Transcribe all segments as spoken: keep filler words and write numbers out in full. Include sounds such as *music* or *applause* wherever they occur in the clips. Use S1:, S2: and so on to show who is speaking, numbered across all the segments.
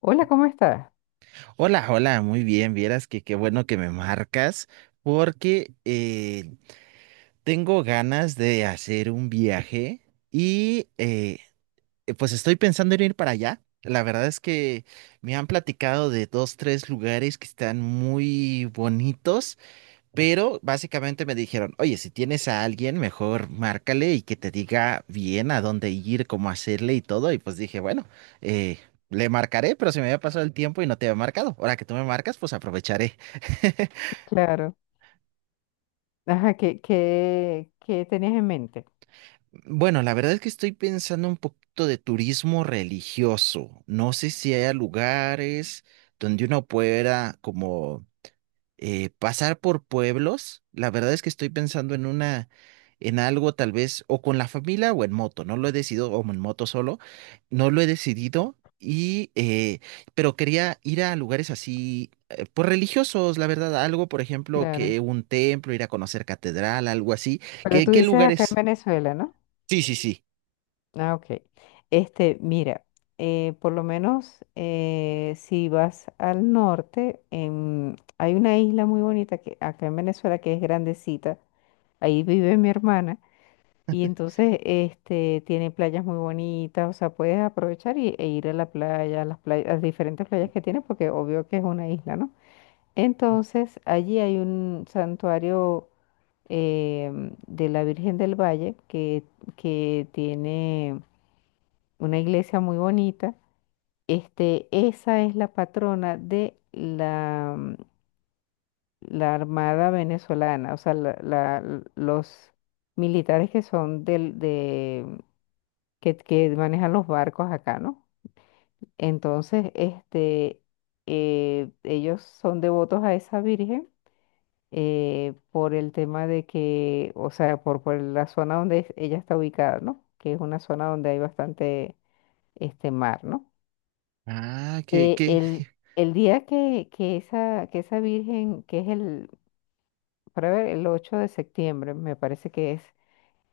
S1: Hola, ¿cómo estás?
S2: Hola, hola, muy bien. Vieras que qué bueno que me marcas porque eh, tengo ganas de hacer un viaje y eh, eh, pues estoy pensando en ir para allá. La verdad es que me han platicado de dos, tres lugares que están muy bonitos, pero básicamente me dijeron, oye, si tienes a alguien, mejor márcale y que te diga bien a dónde ir, cómo hacerle y todo. Y pues dije, bueno, eh, le marcaré, pero se me había pasado el tiempo y no te había marcado. Ahora que tú me marcas, pues aprovecharé. *laughs*
S1: Claro. Ajá, ¿qué, qué, qué tenías en mente?
S2: Bueno, la verdad es que estoy pensando un poquito de turismo religioso. No sé si haya lugares donde uno pueda como eh, pasar por pueblos. La verdad es que estoy pensando en una, en algo tal vez, o con la familia o en moto, no lo he decidido, o en moto solo, no lo he decidido, y, eh, pero quería ir a lugares así, eh, pues religiosos, la verdad, algo, por ejemplo,
S1: Claro.
S2: que un templo, ir a conocer catedral, algo así.
S1: Pero
S2: ¿Qué,
S1: tú
S2: qué
S1: dices acá en
S2: lugares?
S1: Venezuela, ¿no?
S2: Sí, sí, sí.
S1: Ah, ok. Este, mira, eh, por lo menos eh, si vas al norte, en- hay una isla muy bonita que acá en Venezuela que es grandecita. Ahí vive mi hermana y entonces este tiene playas muy bonitas, o sea, puedes aprovechar y, e ir a la playa, a las playas, a las diferentes playas que tiene porque obvio que es una isla, ¿no? Entonces, allí hay un santuario em, de la Virgen del Valle que, que tiene una iglesia muy bonita. Este, esa es la patrona de la, mm, la Armada venezolana, o sea, la- la- l- los militares que son del, de, que, que manejan los barcos acá, ¿no? Entonces, este, eh, ellos son devotos a esa Virgen eh, por el tema de que, o sea, por, por la zona donde es- ella está ubicada, ¿no? Que es una zona donde hay bastante este mar, ¿no?
S2: Ah, qué,
S1: Eh,
S2: qué.
S1: el, el día que, que, esa, que esa virgen, que es el, para ver, el ocho de septiembre, me parece que es,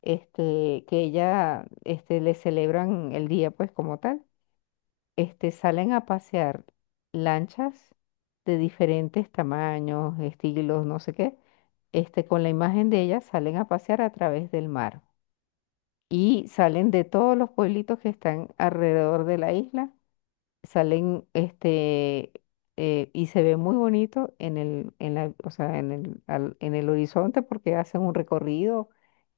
S1: este, que ella, este, le celebran el día, pues, como tal. Este, salen a pasear lanchas de diferentes tamaños, estilos, no sé qué, este, con la imagen de ellas salen a pasear a través del mar y salen de todos los pueblitos que están alrededor de la isla, salen este, eh, y se ve muy bonito en el en la o sea en el al- en el horizonte porque hacen un recorrido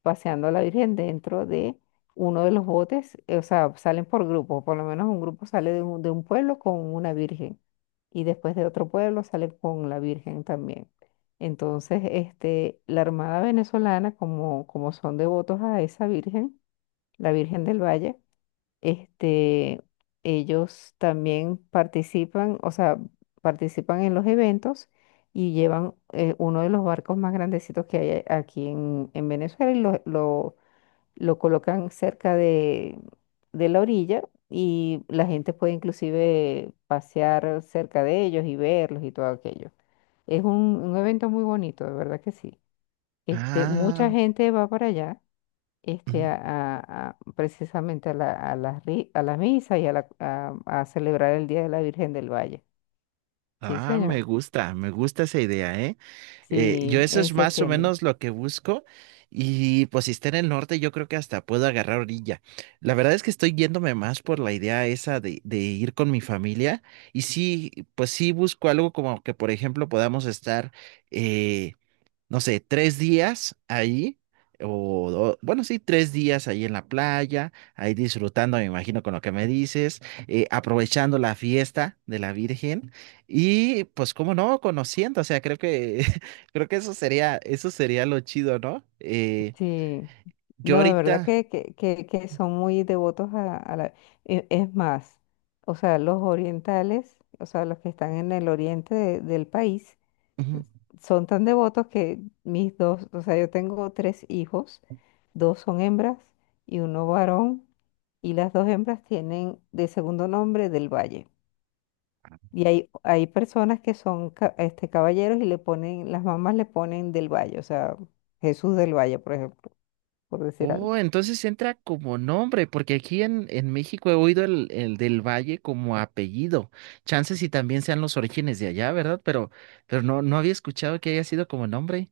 S1: paseando a la Virgen dentro de uno de los botes, eh, o sea salen por grupo, por lo menos un grupo sale de un, de un pueblo con una Virgen, y después de otro pueblo sale con la Virgen también. Entonces, este, la Armada venezolana, como como son devotos a esa Virgen, la Virgen del Valle, este, ellos también participan, o sea, participan en los eventos y llevan, eh, uno de los barcos más grandecitos que hay a- aquí en, en Venezuela, y lo, lo, lo colocan cerca de, de la orilla, y la gente puede inclusive pasear cerca de ellos y verlos y todo aquello. Es un, un evento muy bonito, de verdad que sí. Este, mucha
S2: Ah.
S1: gente va para allá, este, a, a- a- precisamente a la, a la, ri- a la misa y a, la, a, a celebrar el Día de la Virgen del Valle. Sí,
S2: Ah, me
S1: señor.
S2: gusta, me gusta esa idea, ¿eh? Eh, yo
S1: Sí,
S2: eso
S1: en
S2: es más o
S1: septiembre.
S2: menos lo que busco, y pues si está en el norte yo creo que hasta puedo agarrar orilla. La verdad es que estoy yéndome más por la idea esa de, de ir con mi familia, y sí, pues sí busco algo como que por ejemplo podamos estar eh, no sé, tres días ahí, o, do- bueno, sí, tres días ahí en la playa, ahí disfrutando, me imagino, con lo que me dices, eh, aprovechando la fiesta de la Virgen y pues, cómo no, conociendo, o sea, creo que, *laughs* creo que eso sería, eso sería lo chido, ¿no? Eh,
S1: Sí.
S2: yo
S1: No, de verdad
S2: ahorita.
S1: que, que, que, que son muy devotos a, a la... E- es más, o sea, los orientales, o sea, los que están en el oriente de- del país,
S2: Ujú.
S1: son tan devotos que mis dos, o sea, yo tengo tres hijos, dos son hembras y uno varón, y las dos hembras tienen de segundo nombre del Valle. Y hay, hay personas que son ca- este, caballeros y le ponen, las mamás le ponen del Valle, o sea, Jesús del Valle, por ejemplo, por decir algo.
S2: Oh, entonces entra como nombre, porque aquí en, en México he oído el, el del Valle como apellido. Chances y también sean los orígenes de allá, ¿verdad? Pero, pero no, no había escuchado que haya sido como nombre.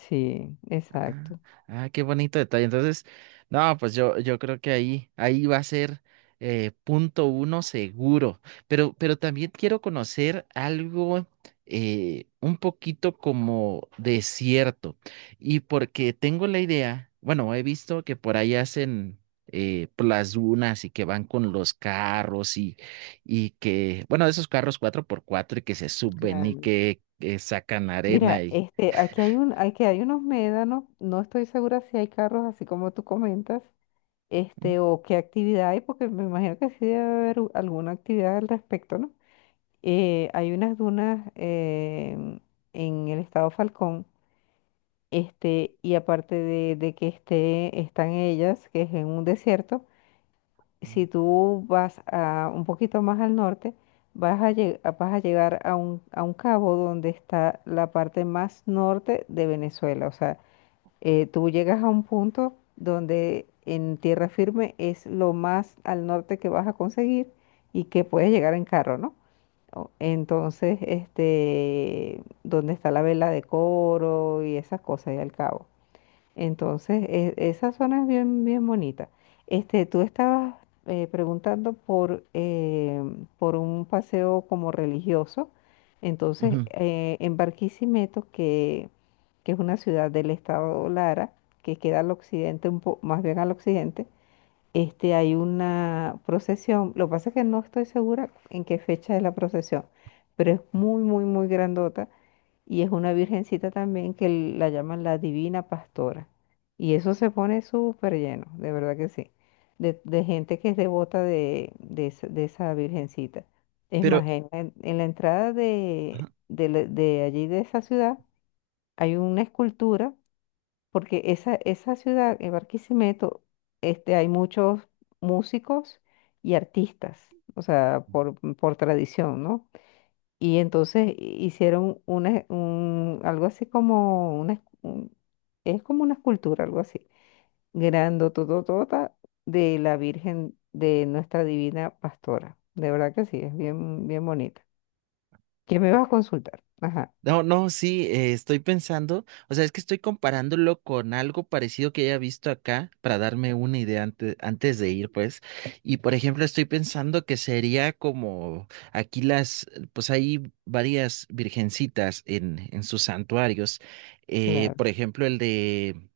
S1: Sí,
S2: Ah,
S1: exacto.
S2: ah, qué bonito detalle. Entonces, no, pues yo, yo creo que ahí, ahí va a ser eh, punto uno seguro. Pero, pero también quiero conocer algo eh, un poquito como desierto. Y porque tengo la idea, bueno, he visto que por ahí hacen eh, por las dunas y que van con los carros y, y que, bueno, esos carros cuatro por cuatro y que se suben y
S1: Claro.
S2: que, eh, sacan arena
S1: Mira,
S2: y.
S1: este, aquí hay un, aquí hay unos médanos, no estoy segura si hay carros así como tú comentas,
S2: Ujú.
S1: este, o qué actividad hay, porque me imagino que sí debe haber u- alguna actividad al respecto, ¿no? Eh, hay unas dunas, em, en el estado Falcón, este, y aparte de, de que esté, están ellas, que es en un desierto, si tú vas a, un poquito más al norte, vas a, lle- vas a llegar a un, a un cabo donde está la parte más norte de Venezuela, o sea, eh, tú llegas a un punto donde en tierra firme es lo más al norte que vas a conseguir y que puedes llegar en carro, ¿no? O- entonces, este, donde está la vela de coro y esas cosas y al cabo. Entonces, e- esa zona es bien, bien bonita. Este, tú estabas eh, preguntando por, eh, por un paseo como religioso. Entonces,
S2: Ujú.
S1: eh, en Barquisimeto, que, que es una ciudad del estado Lara, que queda al occidente, un po- más bien al occidente, este, hay una procesión. Lo que pasa es que no estoy segura en qué fecha es la procesión, pero es muy, muy, muy grandota y es una virgencita también que la llaman la Divina Pastora. Y eso se pone súper lleno, de verdad que sí, de, de gente que es devota de, de, esa de esa virgencita. Es
S2: Pero.
S1: más, en, en- en la entrada de,
S2: Ajá.
S1: de, la- de allí, de esa ciudad, hay una escultura, porque esa, esa ciudad, en Barquisimeto, este, hay muchos músicos y artistas, o sea, por, por tradición, ¿no? Y entonces hicieron una, un, algo así como una, un- es como una escultura, algo así, grandotototota, de la Virgen de nuestra Divina Pastora. De verdad que sí, es bien, bien bonita. ¿Qué me vas a consultar? Ajá,
S2: No, no, sí, eh, estoy pensando, o sea, es que estoy comparándolo con algo parecido que haya visto acá para darme una idea antes, antes de ir, pues. Y por ejemplo, estoy pensando que sería como aquí las, pues hay varias virgencitas en, en sus santuarios. Eh,
S1: claro.
S2: por ejemplo, el de,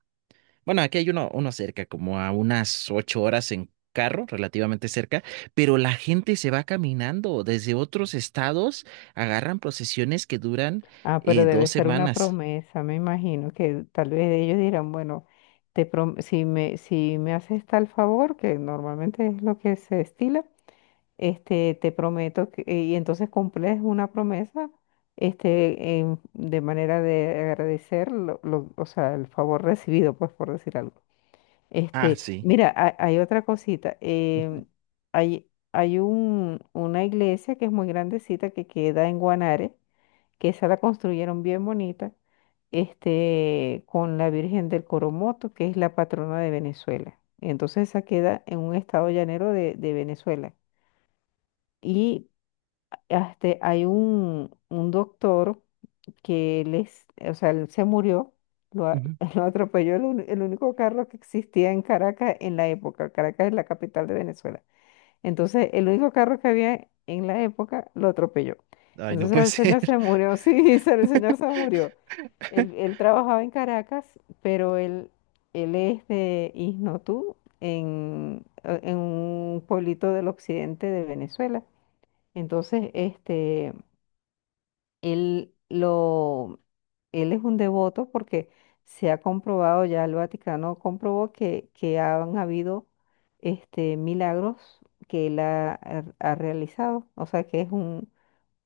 S2: bueno, aquí hay uno, uno cerca, como a unas ocho horas en carro, relativamente cerca, pero la gente se va caminando. Desde otros estados agarran procesiones que duran
S1: Ah, pero
S2: eh,
S1: debe
S2: dos
S1: ser una
S2: semanas.
S1: promesa, me imagino que tal vez ellos dirán, bueno, te prom- si me, si me haces tal favor, que normalmente es lo que se estila, este, te prometo que, eh, y entonces cumples una promesa, este, en- de manera de agradecer lo, lo- o sea, el favor recibido, pues, por decir algo.
S2: Ah,
S1: Este,
S2: sí.
S1: mira, ha- hay, otra cosita,
S2: Ujú,
S1: em, hay, hay un, una iglesia que es muy grandecita que queda en Guanare, que esa la construyeron bien bonita, este, con la Virgen del Coromoto, que es la patrona de Venezuela. Entonces esa queda en un estado llanero de de Venezuela. Y ah, este, hay un, un doctor que les, o sea, él se murió, lo, a-
S2: ujú.
S1: *laughs* lo atropelló el, uni- el único carro que existía en Caracas en la época. Caracas es la capital de Venezuela. Entonces, el único carro que había en la época lo atropelló.
S2: Ay, no
S1: Entonces,
S2: puede
S1: el
S2: ser.
S1: señor se murió, *laughs* sí, se- el señor se murió. Él, él trabajaba en Caracas, pero él, él es de Isnotú, en, en un pueblito del occidente de Venezuela. Entonces, este, él, lo, él es un devoto porque se ha comprobado, ya el Vaticano comprobó que, que han habido este, milagros que él ha, ha- ha realizado. O sea que es un,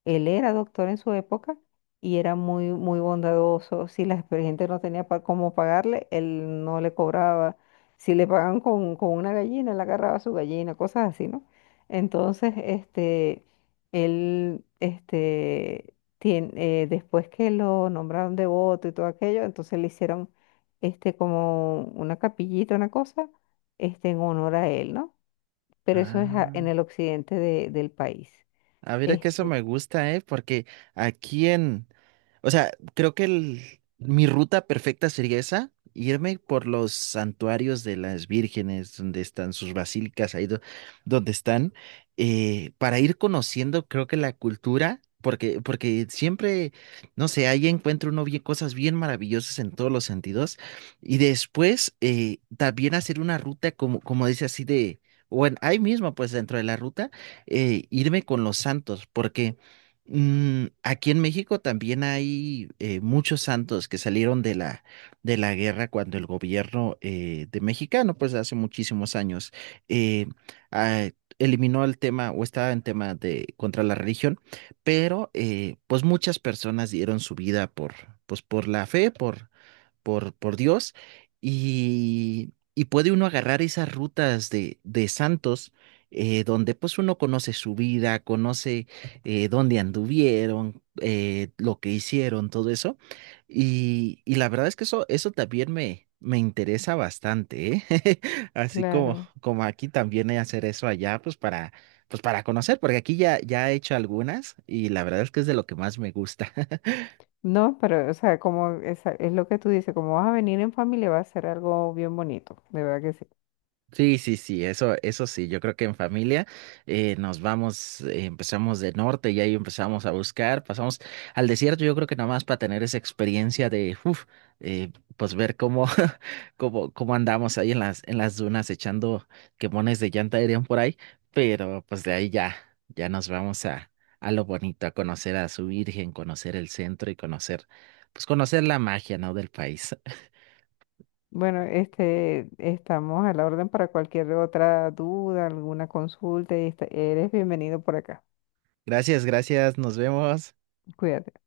S1: él era doctor en su época y era muy, muy bondadoso. Si la gente no tenía para cómo pagarle, él no le cobraba. Si le pagaban con, con una gallina, él agarraba su gallina, cosas así, ¿no? Entonces, este, él, este, tien- eh, después que lo nombraron devoto y todo aquello, entonces le hicieron, este, como una capillita, una cosa, este, en honor a él, ¿no?
S2: *laughs*
S1: Pero eso es a- en
S2: Ah.
S1: el occidente de- del país.
S2: A ver, es que eso
S1: Este,
S2: me gusta, ¿eh? Porque aquí en, o sea, creo que el, mi ruta perfecta sería esa, irme por los santuarios de las vírgenes, donde están sus basílicas, ahí do- donde están, eh, para ir conociendo, creo que la cultura, porque, porque siempre, no sé, ahí encuentro uno bien, cosas bien maravillosas en todos los sentidos, y después eh, también hacer una ruta como, como dice así de, bueno, ahí mismo, pues dentro de la ruta eh, irme con los santos, porque mm, aquí en México también hay eh, muchos santos que salieron de la, de la guerra cuando el gobierno eh, de mexicano, pues hace muchísimos años, eh, ah, eliminó el tema o estaba en tema de contra la religión, pero eh, pues muchas personas dieron su vida por, pues por la fe, por por, por Dios, y, y puede uno agarrar esas rutas de, de santos eh, donde pues uno conoce su vida, conoce eh, dónde anduvieron, eh, lo que hicieron, todo eso. Y, y la verdad es que eso, eso también me, me interesa bastante, ¿eh? *laughs* Así como,
S1: claro.
S2: como aquí también he hacer eso allá, pues para, pues para conocer, porque aquí ya, ya he hecho algunas y la verdad es que es de lo que más me gusta. *laughs*
S1: No, pero, o sea, como esa- es, lo que tú dices, como vas a venir en familia, va a ser algo bien bonito, de verdad que sí.
S2: Sí, sí, sí, eso, eso sí, yo creo que en familia eh, nos vamos, eh, empezamos de norte y ahí empezamos a buscar, pasamos al desierto, yo creo que nada más para tener esa experiencia de, uf, eh, pues ver cómo, *laughs* cómo, cómo andamos ahí en las, en las dunas echando quemones de llanta dirían por ahí, pero pues de ahí ya, ya nos vamos a, a lo bonito, a conocer a su Virgen, conocer el centro y conocer, pues conocer la magia, ¿no?, del país.
S1: Bueno, este, estamos a la orden para cualquier otra duda, alguna consulta, y esta- eres bienvenido por acá.
S2: *laughs* Gracias, gracias, nos vemos.
S1: Cuídate.